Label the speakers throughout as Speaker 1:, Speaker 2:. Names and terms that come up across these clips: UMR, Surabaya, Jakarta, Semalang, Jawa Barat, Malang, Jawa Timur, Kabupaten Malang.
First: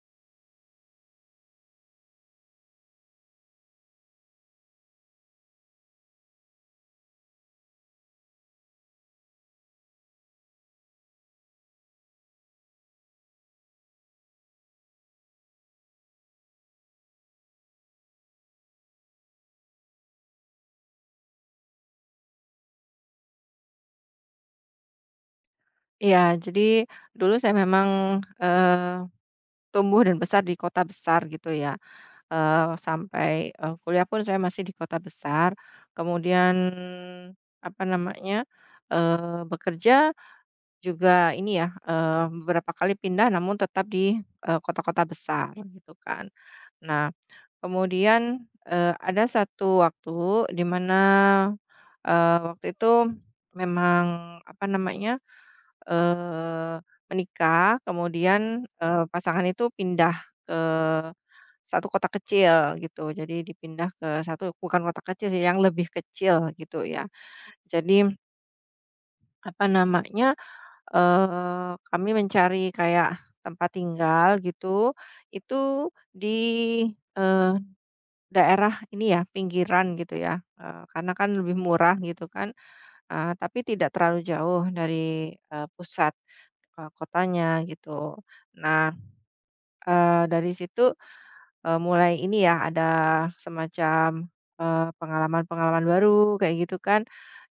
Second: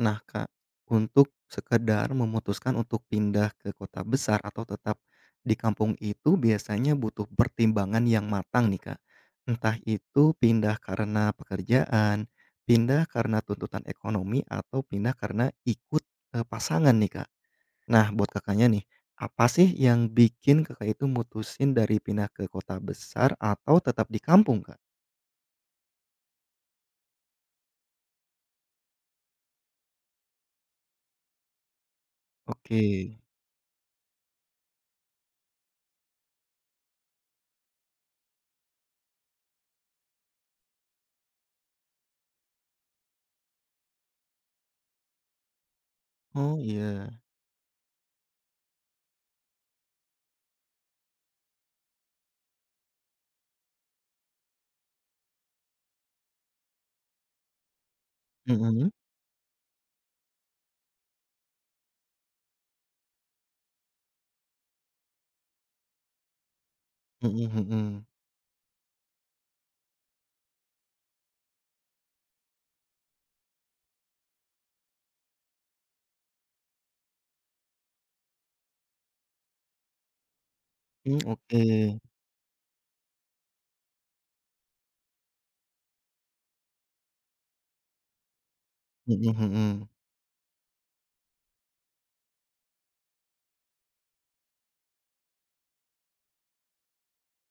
Speaker 1: Nah, Kak, untuk sekedar memutuskan untuk pindah ke kota besar atau tetap di kampung itu biasanya butuh pertimbangan yang matang nih, Kak. Entah itu pindah karena pekerjaan, pindah karena tuntutan ekonomi, atau pindah karena ikut, pasangan nih, Kak. Nah, buat Kakaknya nih, apa sih yang bikin Kakak itu mutusin dari pindah ke kota besar atau tetap di kampung, Kak?
Speaker 2: Iya, jadi dulu saya memang, eee, tumbuh dan besar di kota besar gitu ya,
Speaker 1: Oke.
Speaker 2: sampai, kuliah pun saya masih di kota besar. Kemudian, apa namanya, bekerja juga ini ya, beberapa kali pindah namun tetap di, kota-kota besar gitu kan.
Speaker 1: Oh,
Speaker 2: Nah,
Speaker 1: iya.
Speaker 2: kemudian, ada satu waktu di mana, waktu itu memang, apa namanya, eee, menikah, kemudian,
Speaker 1: Mhm.
Speaker 2: pasangan itu pindah ke satu kota kecil gitu. Jadi dipindah ke satu bukan kota kecil sih, yang lebih kecil gitu ya.
Speaker 1: Mhm
Speaker 2: Jadi,
Speaker 1: mhm.
Speaker 2: apa namanya, kami mencari kayak tempat tinggal gitu, itu di, eee, daerah ini ya, pinggiran gitu ya, karena
Speaker 1: Mmm,
Speaker 2: kan lebih
Speaker 1: oke.
Speaker 2: murah gitu kan. Tapi tidak terlalu jauh dari, pusat, kotanya gitu. Nah,
Speaker 1: Mhm mhm.
Speaker 2: dari situ, mulai ini ya ada semacam, pengalaman-pengalaman baru kayak gitu kan.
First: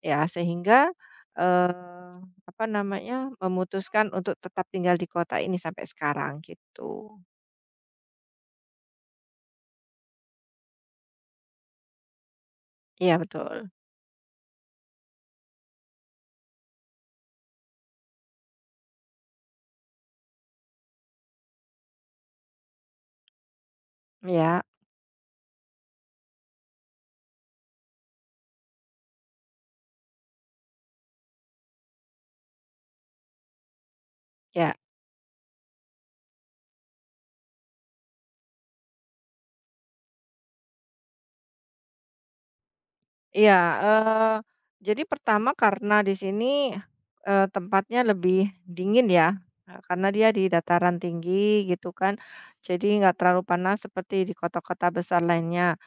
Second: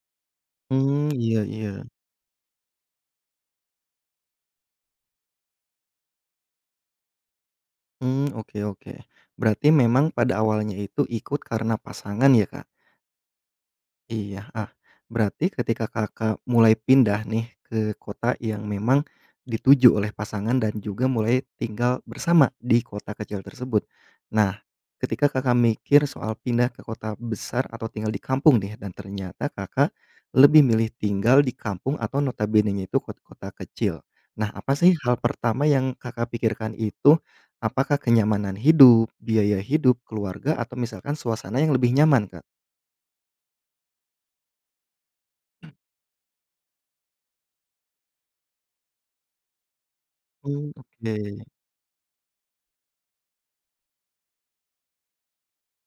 Speaker 2: Ya sehingga,
Speaker 1: Mmm, iya iya.
Speaker 2: eee, apa namanya, memutuskan untuk tetap tinggal di kota ini sampai sekarang gitu.
Speaker 1: Mmm, oke oke. Berarti memang pada awalnya itu ikut karena pasangan ya, Kak?
Speaker 2: Iya betul.
Speaker 1: Iya, ah, berarti ketika Kakak mulai pindah nih ke kota yang memang dituju oleh pasangan dan juga mulai tinggal bersama di kota kecil tersebut. Nah,
Speaker 2: Iya,
Speaker 1: ketika Kakak mikir soal pindah ke kota besar atau tinggal di kampung nih dan ternyata Kakak lebih milih tinggal di kampung atau notabenenya itu kota kecil. Nah,
Speaker 2: iya.
Speaker 1: apa sih hal pertama yang Kakak pikirkan itu? Apakah kenyamanan hidup, biaya hidup, keluarga, atau misalkan suasana yang lebih nyaman, Kak?
Speaker 2: Iya, eee, jadi pertama karena di sini, tempatnya lebih dingin ya, karena dia di
Speaker 1: Oh,
Speaker 2: dataran
Speaker 1: oke.
Speaker 2: tinggi gitu kan, jadi nggak terlalu panas seperti di kota-kota besar lainnya.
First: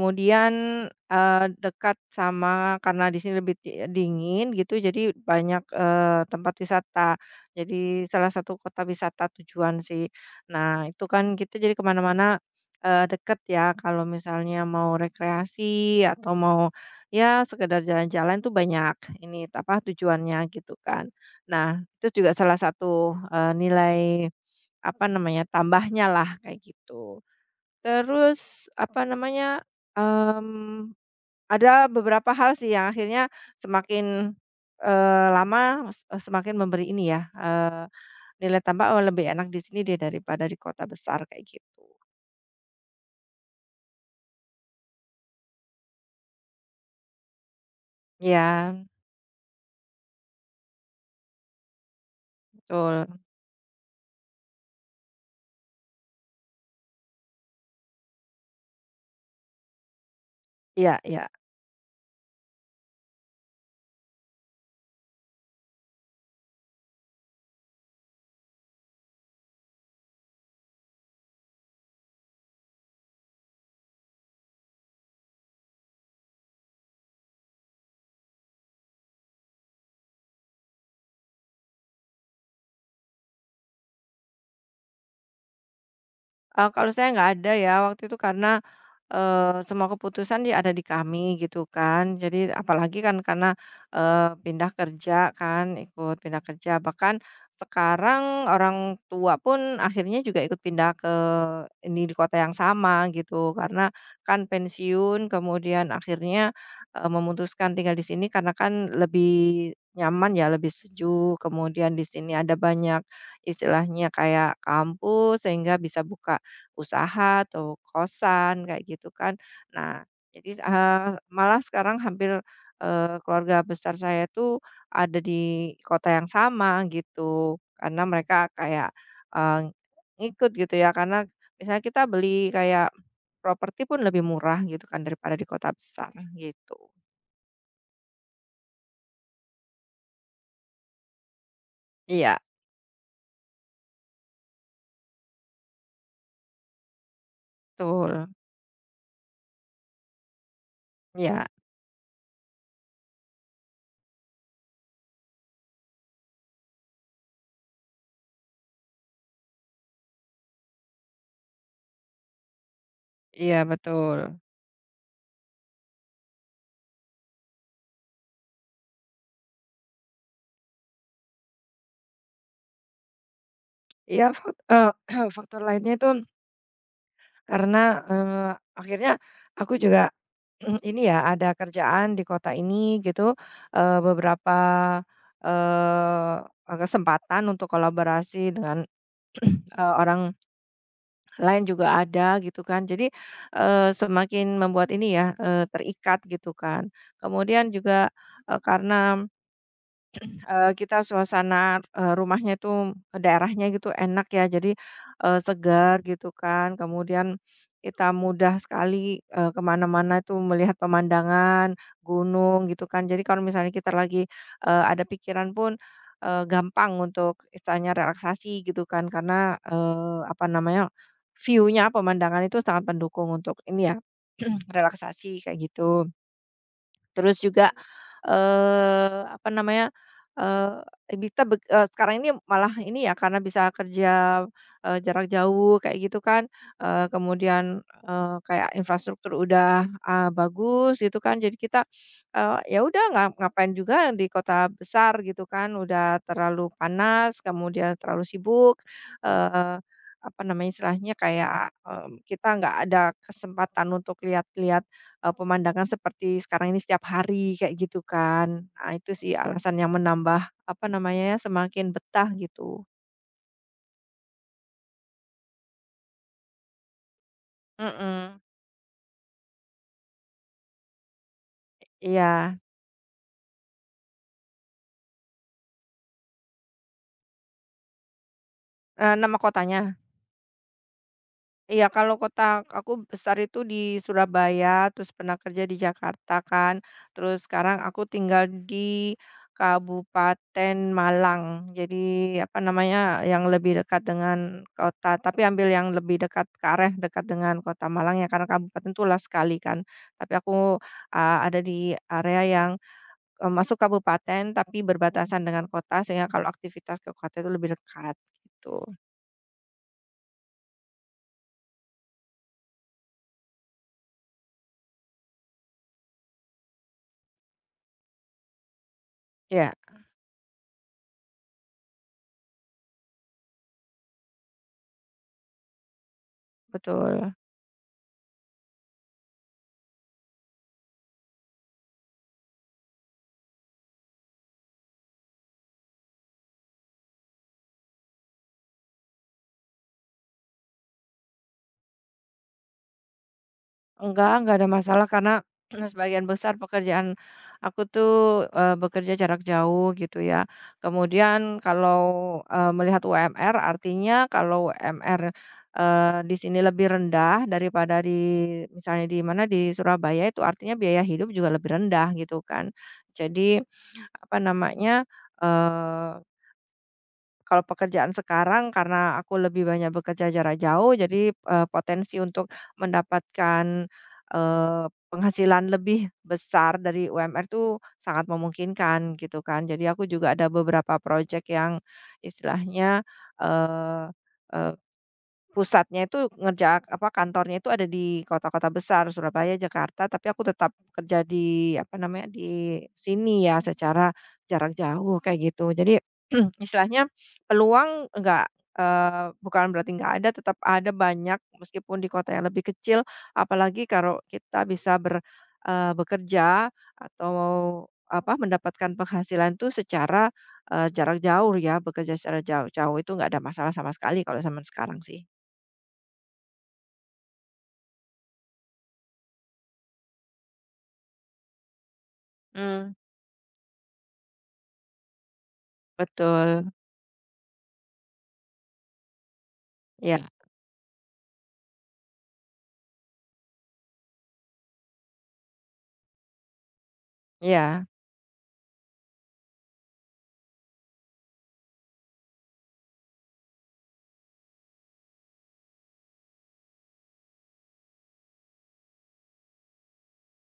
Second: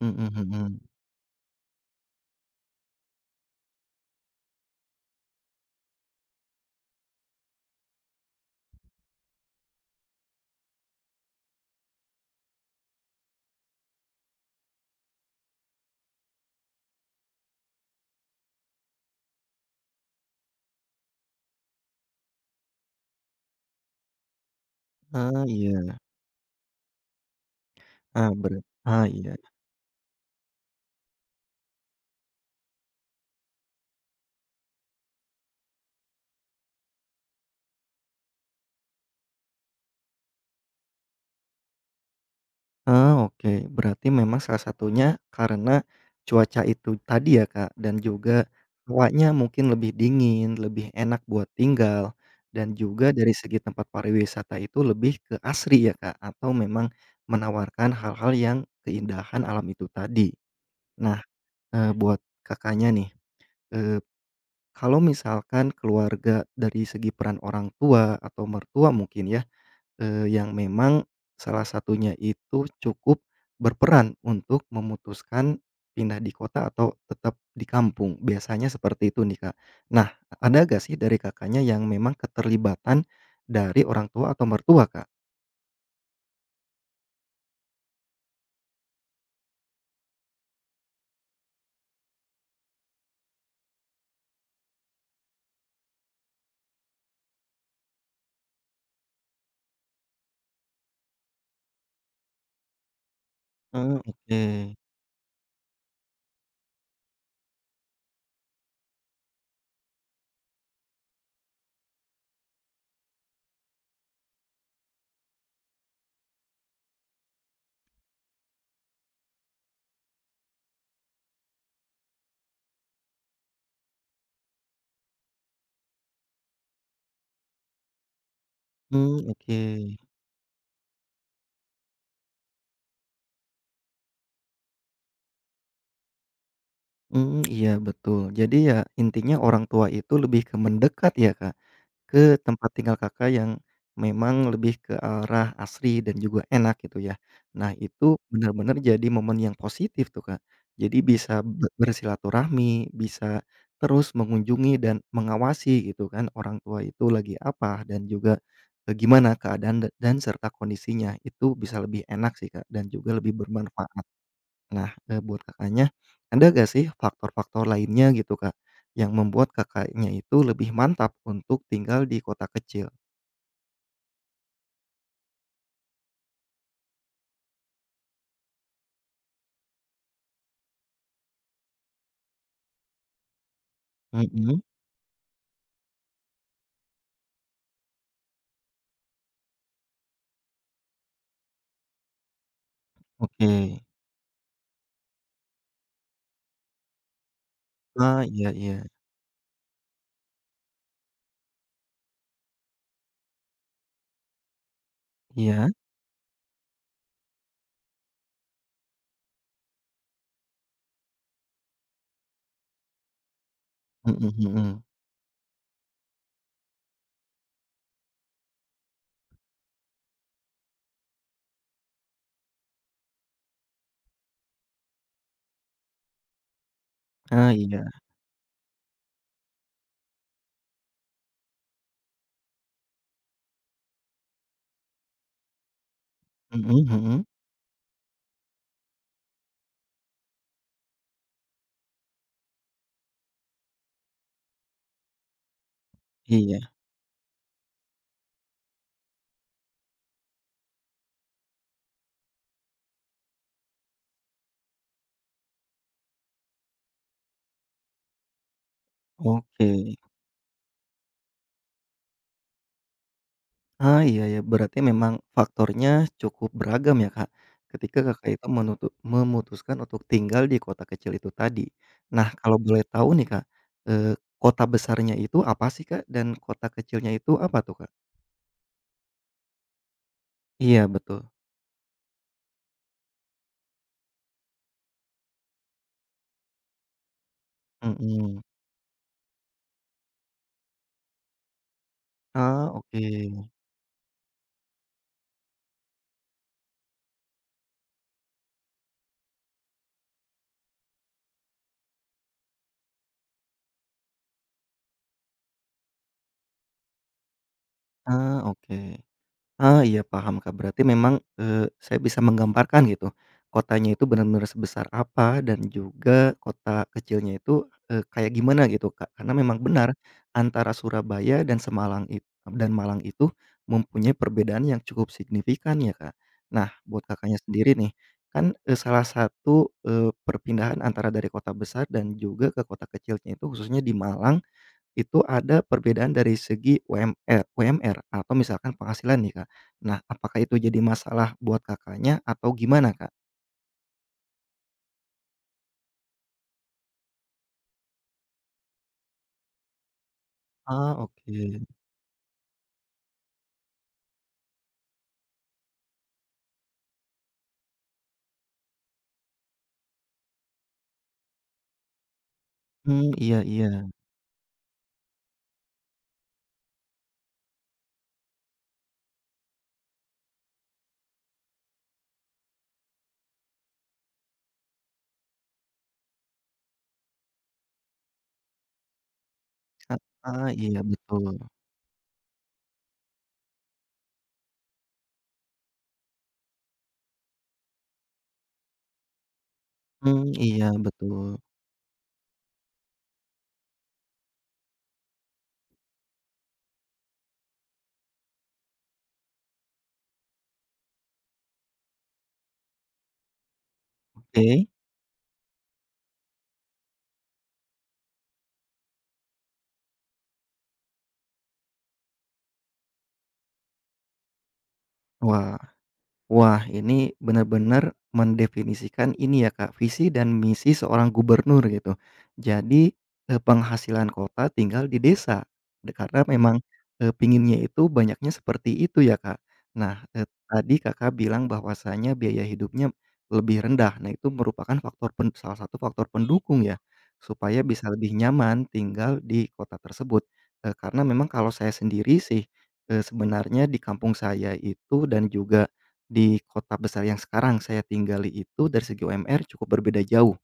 Speaker 1: Mhm mhm.
Speaker 2: dekat sama karena di sini lebih dingin gitu, jadi banyak, tempat wisata. Jadi salah satu kota wisata tujuan sih. Nah, itu kan kita jadi kemana mana-mana, deket ya, kalau misalnya mau rekreasi atau mau, ya sekedar jalan-jalan tuh banyak ini, apa, tujuannya gitu kan. Nah, itu juga salah satu, nilai, apa namanya,
Speaker 1: Ah, iya.
Speaker 2: tambahnya lah kayak gitu.
Speaker 1: Ah, berat
Speaker 2: Terus, apa
Speaker 1: ah, iya.
Speaker 2: namanya, mmm, ada beberapa hal sih yang akhirnya semakin, lama semakin memberi ini ya, nilai tambah, "Oh lebih enak di sini dia daripada di kota besar," kayak gitu.
Speaker 1: Ah, oke. Berarti memang salah satunya karena cuaca itu tadi ya, Kak, dan juga
Speaker 2: Ya
Speaker 1: hawanya mungkin lebih dingin, lebih enak buat tinggal, dan
Speaker 2: betul.
Speaker 1: juga dari segi tempat pariwisata itu lebih ke asri ya, Kak, atau memang menawarkan hal-hal yang keindahan alam itu tadi.
Speaker 2: Iya,
Speaker 1: Nah,
Speaker 2: iya.
Speaker 1: buat Kakaknya nih, eee, kalau misalkan keluarga dari segi peran orang tua atau mertua mungkin ya. Yang memang salah satunya itu cukup berperan untuk memutuskan pindah di kota atau tetap di kampung, biasanya seperti itu nih, Kak. Nah, ada gak sih dari Kakaknya yang memang keterlibatan dari orang tua atau mertua, Kak?
Speaker 2: Kalau saya nggak ada ya waktu itu karena, semua keputusan ya ada di kami gitu kan. Jadi apalagi kan karena, pindah kerja kan, ikut pindah kerja. Bahkan sekarang orang tua pun akhirnya juga ikut pindah ke ini di kota yang sama gitu. Karena
Speaker 1: Hmm, oke.
Speaker 2: kan pensiun kemudian akhirnya, memutuskan tinggal di sini karena kan lebih nyaman ya, lebih sejuk. Kemudian di sini ada banyak istilahnya kayak kampus sehingga bisa buka usaha atau kosan kayak gitu kan. Nah, jadi, malah sekarang hampir, keluarga besar saya tuh ada di kota yang sama gitu, karena mereka kayak,
Speaker 1: Hmm, oke.
Speaker 2: eee, ngikut gitu ya, karena misalnya kita beli kayak properti pun lebih murah gitu kan daripada di kota besar gitu.
Speaker 1: Mmm, iya betul. Jadi ya intinya orang tua itu lebih ke mendekat ya, Kak? Ke
Speaker 2: Iya,
Speaker 1: tempat tinggal Kakak yang memang lebih ke arah asri dan juga enak gitu ya. Nah, itu
Speaker 2: betul.
Speaker 1: benar-benar jadi momen yang positif tuh, Kak. Jadi bisa
Speaker 2: Iya,
Speaker 1: bersilaturahmi, bisa terus mengunjungi dan mengawasi gitu kan orang tua itu lagi apa dan juga, gimana keadaan dan serta kondisinya. Itu bisa lebih enak sih, Kak, dan juga lebih
Speaker 2: iya,
Speaker 1: bermanfaat.
Speaker 2: betul.
Speaker 1: Nah, buat Kakaknya, ada nggak sih faktor-faktor lainnya gitu, Kak, yang membuat Kakaknya itu lebih mantap untuk tinggal di kota kecil?
Speaker 2: Iya, faktor lainnya itu karena, eee, akhirnya aku juga, mhm, ini ya ada kerjaan di kota ini gitu, beberapa,
Speaker 1: Mhm,
Speaker 2: eee, kesempatan untuk kolaborasi dengan, orang lain juga ada gitu kan. Jadi,
Speaker 1: oke.
Speaker 2: semakin membuat ini ya, terikat gitu kan. Kemudian juga,
Speaker 1: Ah, iya iya.
Speaker 2: karena kita suasana, rumahnya itu daerahnya gitu enak ya, jadi,
Speaker 1: Iya,
Speaker 2: segar gitu kan, kemudian kita mudah sekali, ke mana itu melihat pemandangan, gunung gitu kan. Jadi kalau misalnya kita lagi,
Speaker 1: mhm mhm.
Speaker 2: ada pikiran pun, gampang untuk istilahnya relaksasi gitu kan, karena, apa namanya, view-nya, pemandangan itu sangat mendukung untuk ini ya, relaksasi kayak gitu. Terus
Speaker 1: Ah,
Speaker 2: juga,
Speaker 1: iya.
Speaker 2: apa namanya, eee, sekarang ini malah ini ya karena bisa kerja, jarak jauh kayak gitu kan,
Speaker 1: Mhm mhm.
Speaker 2: kemudian, kayak infrastruktur udah, bagus gitu kan. Jadi kita, ya udah ngapain juga di kota besar gitu kan, udah terlalu
Speaker 1: Iya,
Speaker 2: panas, kemudian terlalu sibuk, eee, apa namanya istilahnya kayak, kita nggak ada kesempatan untuk lihat-lihat pemandangan seperti sekarang ini setiap hari kayak gitu kan. Nah itu sih
Speaker 1: oke.
Speaker 2: alasan yang menambah, apa namanya ya, semakin betah gitu.
Speaker 1: Ah, iya ya, berarti memang faktornya cukup beragam ya, Kak, ketika Kakak
Speaker 2: Mhm.
Speaker 1: itu memutuskan untuk tinggal di kota kecil itu tadi.
Speaker 2: Iya,
Speaker 1: Nah, kalau boleh tahu nih, Kak, eee, kota besarnya itu apa sih, Kak? Dan kota kecilnya itu apa tuh, Kak?
Speaker 2: nama kotanya?
Speaker 1: Iya, betul.
Speaker 2: Iya, kalau kota aku besar itu di Surabaya, terus pernah kerja di Jakarta kan, terus sekarang aku
Speaker 1: Mhm.
Speaker 2: tinggal di Kabupaten Malang. Jadi apa
Speaker 1: Ah,
Speaker 2: namanya,
Speaker 1: oke.
Speaker 2: yang lebih dekat dengan kota, tapi ambil yang lebih dekat ke arah dekat dengan kota Malang ya, karena kabupaten itu luas sekali kan. Tapi aku ada di area yang masuk kabupaten tapi berbatasan dengan kota, sehingga kalau aktivitas ke kota itu lebih dekat
Speaker 1: Ah, oke.
Speaker 2: gitu.
Speaker 1: Ah, iya paham, Kak. Berarti memang, saya bisa menggambarkan gitu, kotanya itu benar-benar sebesar apa dan juga kota kecilnya itu, kayak gimana gitu, Kak. Karena memang
Speaker 2: Ya,
Speaker 1: benar antara Surabaya dan Semalang itu dan Malang itu mempunyai perbedaan yang cukup signifikan ya, Kak. Nah, buat
Speaker 2: betul.
Speaker 1: Kakaknya sendiri nih, kan, salah satu, perpindahan antara dari kota besar dan juga ke kota kecilnya itu khususnya di Malang itu ada perbedaan dari segi UMR UMR atau misalkan penghasilan nih, Kak. Nah, apakah itu jadi masalah buat Kakaknya atau gimana, Kak?
Speaker 2: Enggak ada masalah karena sebagian besar pekerjaan aku tuh, bekerja jarak jauh gitu ya.
Speaker 1: Ah,
Speaker 2: Kemudian
Speaker 1: oke.
Speaker 2: kalau, melihat UMR artinya kalau UMR, di sini lebih rendah daripada di misalnya di mana, di Surabaya itu artinya biaya hidup juga lebih rendah gitu kan.
Speaker 1: Mmm, iya
Speaker 2: Jadi
Speaker 1: iya.
Speaker 2: apa namanya, eee kalau pekerjaan sekarang karena aku lebih banyak bekerja jarak jauh jadi, potensi untuk mendapatkan, eee, penghasilan lebih besar dari UMR itu sangat memungkinkan gitu kan. Jadi aku juga ada
Speaker 1: Heeh, iya
Speaker 2: beberapa
Speaker 1: betul.
Speaker 2: proyek yang istilahnya, eee eee pusatnya itu ngerja apa, kantornya itu ada di kota-kota besar, Surabaya, Jakarta,
Speaker 1: Mmm,
Speaker 2: tapi aku
Speaker 1: iya
Speaker 2: tetap kerja
Speaker 1: betul.
Speaker 2: di, apa namanya, di sini ya, secara jarak jauh, kayak gitu. Jadi, istilahnya peluang enggak eee, bukan berarti enggak ada, tetap ada banyak meskipun di kota yang lebih kecil, apalagi kalau kita
Speaker 1: Oke.
Speaker 2: bisa bekerja atau, apa, mendapatkan penghasilan itu secara, jarak jauh ya, bekerja secara jauh jauh itu enggak ada masalah sama sekali kalau zaman sekarang sih.
Speaker 1: Wah. Wah, ini benar-benar mendefinisikan ini ya, Kak, visi dan misi seorang gubernur gitu. Jadi,
Speaker 2: Mmm,
Speaker 1: penghasilan kota tinggal di desa, de karena memang,
Speaker 2: betul.
Speaker 1: pinginnya itu banyaknya seperti itu ya, Kak. Nah,
Speaker 2: Ya,
Speaker 1: tadi Kakak bilang bahwasanya biaya hidupnya lebih rendah. Nah, itu merupakan faktor pen salah satu faktor pendukung ya, supaya bisa
Speaker 2: ya,
Speaker 1: lebih nyaman tinggal di kota tersebut. Karena memang kalau saya sendiri sih, sebenarnya di kampung saya itu dan juga di kota besar yang sekarang saya tinggali itu dari segi UMR cukup berbeda jauh,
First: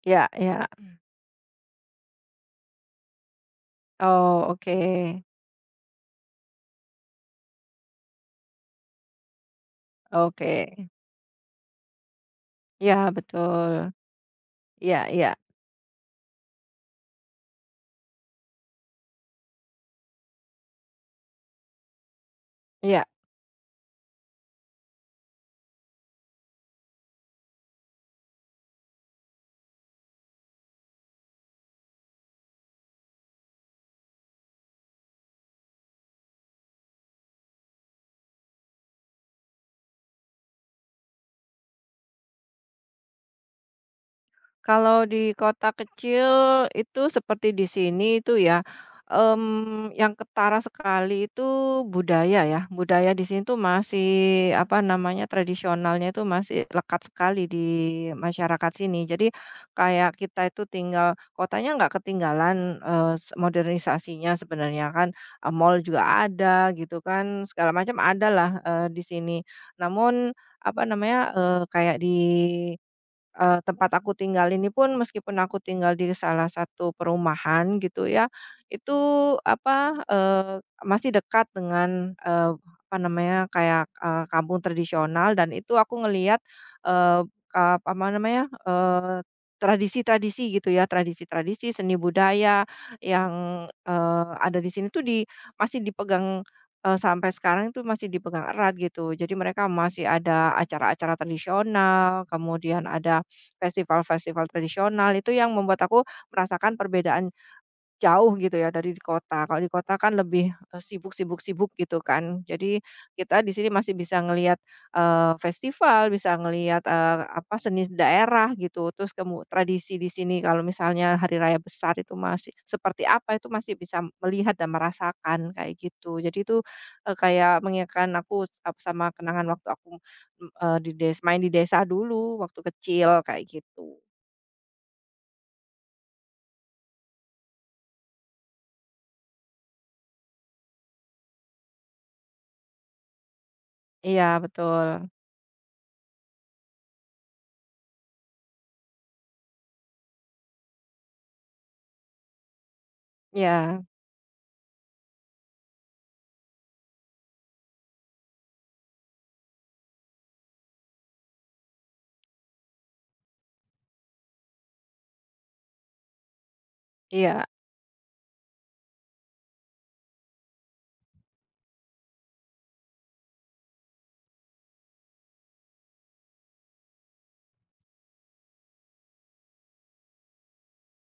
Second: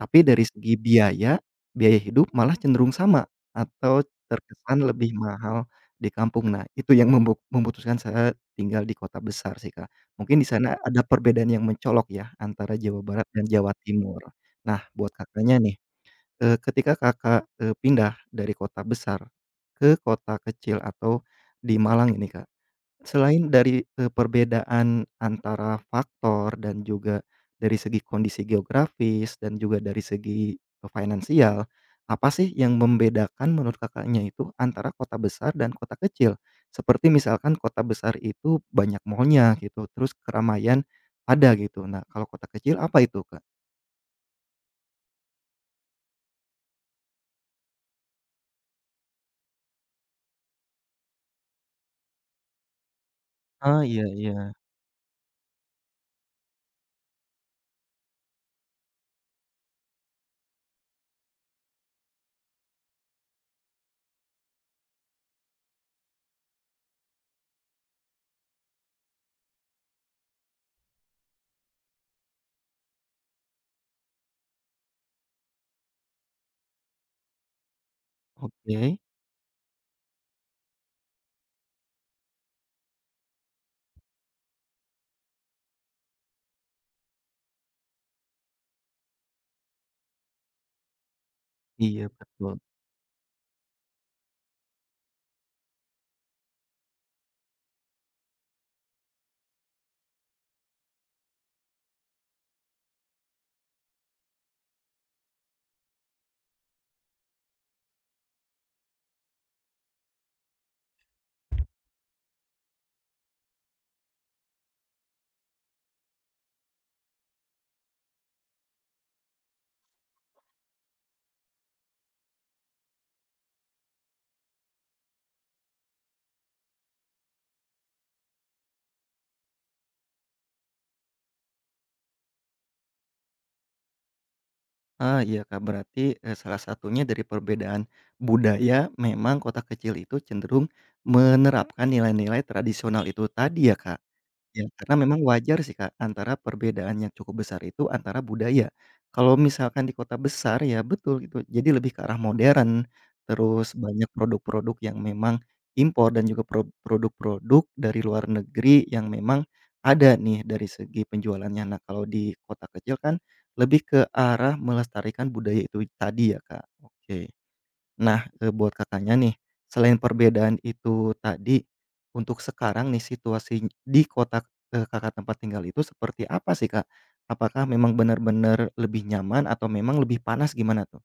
Speaker 1: tapi
Speaker 2: ya,
Speaker 1: dari
Speaker 2: ya.
Speaker 1: segi biaya, biaya hidup malah cenderung sama atau
Speaker 2: Oh, oke,
Speaker 1: terkesan lebih mahal di kampung. Nah, itu yang memutuskan saya tinggal di kota besar sih, Kak. Mungkin di sana
Speaker 2: oke.
Speaker 1: ada perbedaan yang mencolok ya antara Jawa
Speaker 2: Ya,
Speaker 1: Barat dan Jawa
Speaker 2: betul.
Speaker 1: Timur. Nah,
Speaker 2: Ya,
Speaker 1: buat
Speaker 2: ya,
Speaker 1: Kakaknya nih, ketika Kakak, pindah dari kota besar ke kota kecil atau di Malang ini, Kak.
Speaker 2: ya.
Speaker 1: Selain dari, perbedaan antara faktor dan juga dari segi kondisi geografis dan juga dari segi, finansial, apa sih yang membedakan menurut Kakaknya itu antara kota besar dan kota kecil? Seperti misalkan kota besar itu banyak mall gitu, terus keramaian ada gitu. Nah, kalau kota kecil apa itu, Kak?
Speaker 2: Kalau di kota kecil itu seperti di sini itu ya, yang ketara sekali itu budaya ya. Budaya di sini tuh
Speaker 1: Ah, iya
Speaker 2: masih,
Speaker 1: iya.
Speaker 2: apa namanya, tradisionalnya itu masih lekat sekali di masyarakat sini. Jadi kayak kita itu tinggal kotanya nggak ketinggalan, modernisasinya sebenarnya kan, mall juga ada gitu kan, segala macam ada lah, di sini. Namun, apa namanya, kayak di tempat aku tinggal ini pun meskipun aku tinggal di salah satu perumahan gitu ya,
Speaker 1: Oke,
Speaker 2: itu apa, masih dekat dengan, apa namanya, kayak, kampung tradisional dan itu aku ngelihat, apa namanya, tradisi-tradisi gitu ya, tradisi-tradisi, seni
Speaker 1: iya betul.
Speaker 2: budaya yang, ada di sini tuh di masih dipegang, sampai sekarang itu masih dipegang erat gitu. Jadi mereka masih ada acara-acara tradisional, kemudian ada festival-festival tradisional, itu yang membuat aku merasakan perbedaan jauh gitu ya dari di kota, kalau di kota kan lebih, sibuk sibuk sibuk gitu kan. Jadi kita di sini masih bisa ngelihat, festival, bisa ngelihat, apa, seni daerah gitu, terus tradisi di sini kalau misalnya hari raya besar itu masih seperti apa, itu masih bisa melihat dan merasakan kayak gitu. Jadi itu, kayak mengingatkan aku s- ap sama kenangan waktu aku, di des main di desa dulu waktu kecil kayak gitu.
Speaker 1: Ah, iya, Kak, berarti, salah satunya dari perbedaan budaya memang kota kecil itu cenderung menerapkan nilai-nilai tradisional itu tadi ya, Kak?
Speaker 2: Iya
Speaker 1: Ya, karena
Speaker 2: betul.
Speaker 1: memang wajar sih, Kak, antara perbedaan yang cukup besar itu antara budaya. Kalau misalkan di kota besar ya betul gitu, jadi lebih ke arah modern, terus
Speaker 2: Iya,
Speaker 1: banyak produk-produk yang memang impor dan juga produk-produk dari luar negeri yang memang ada nih dari segi penjualannya. Nah, kalau di kota kecil kan lebih ke arah melestarikan budaya itu tadi ya, Kak. Oke.
Speaker 2: iya.
Speaker 1: Nah, buat Kakaknya nih, selain perbedaan itu tadi, untuk sekarang nih situasi di kota, Kakak tempat tinggal itu seperti apa sih, Kak? Apakah memang benar-benar lebih nyaman atau memang lebih panas gimana tuh?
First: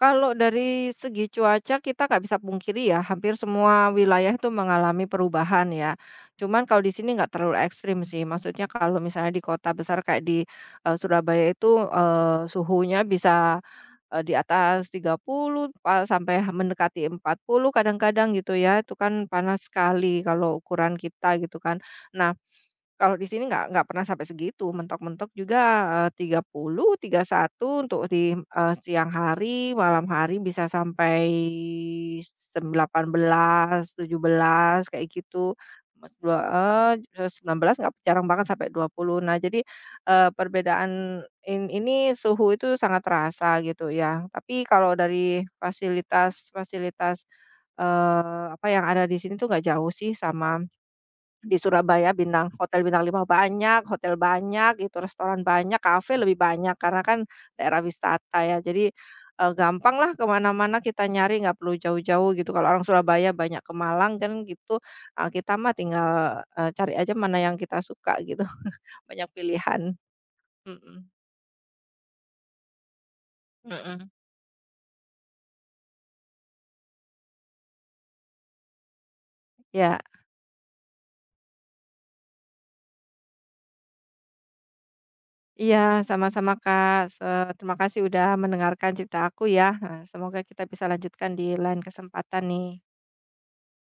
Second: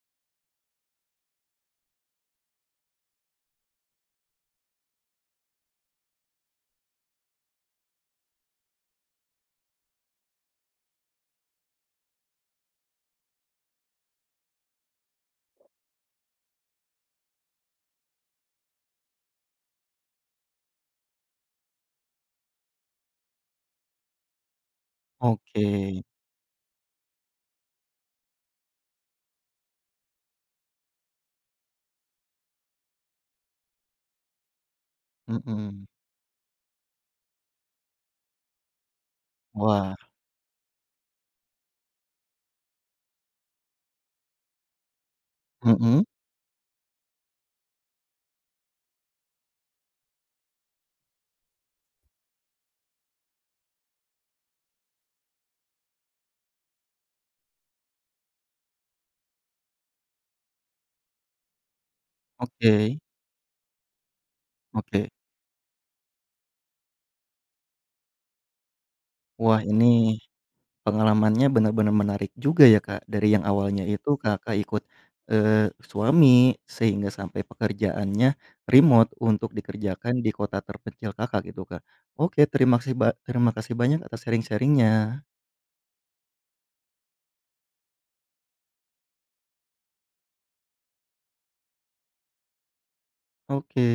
Speaker 2: Kalau dari segi cuaca kita nggak bisa pungkiri ya, hampir semua wilayah itu mengalami perubahan ya. Cuman kalau di sini nggak terlalu ekstrim sih, maksudnya kalau misalnya di kota besar kayak di Surabaya itu suhunya bisa di atas 30 sampai mendekati 40 kadang-kadang gitu ya, itu kan panas sekali kalau ukuran kita gitu kan. Nah kalau di sini nggak pernah sampai segitu, mentok-mentok juga,
Speaker 1: Oke,
Speaker 2: eh, tiga eee, 30, satu untuk di, siang hari, malam hari bisa sampai 18 17 kayak gitu.
Speaker 1: mhm.
Speaker 2: Mas dua eh 19 nggak jarang banget sampai 20. Nah jadi,
Speaker 1: Wah,
Speaker 2: perbedaan ini suhu itu sangat terasa gitu ya. Tapi kalau dari
Speaker 1: mhm,
Speaker 2: fasilitas fasilitas, apa yang ada di sini tuh nggak jauh sih sama di Surabaya hotel bintang 5 banyak, hotel banyak gitu, restoran banyak, kafe lebih banyak karena kan daerah wisata ya. Jadi, gampanglah ke mana-mana kita nyari nggak perlu jauh-jauh gitu. Kalau
Speaker 1: oke
Speaker 2: orang Surabaya banyak ke Malang kan gitu,
Speaker 1: oke.
Speaker 2: kita mah tinggal, cari aja mana yang kita suka gitu. Banyak
Speaker 1: Wah,
Speaker 2: pilihan.
Speaker 1: ini
Speaker 2: Mhm,
Speaker 1: pengalamannya benar-benar menarik juga ya, Kak. Dari yang awalnya
Speaker 2: mhm.
Speaker 1: itu Kakak ikut, suami sehingga sampai pekerjaannya remote untuk
Speaker 2: Ya.
Speaker 1: dikerjakan di kota terpencil Kakak gitu, Kak. Oke, terima kasih terima kasih banyak atas sharingnya.
Speaker 2: Iya, sama-sama Kak, terima kasih udah mendengarkan cerita aku ya. Heeh, semoga kita bisa lanjutkan di lain kesempatan nih.
Speaker 1: Oke.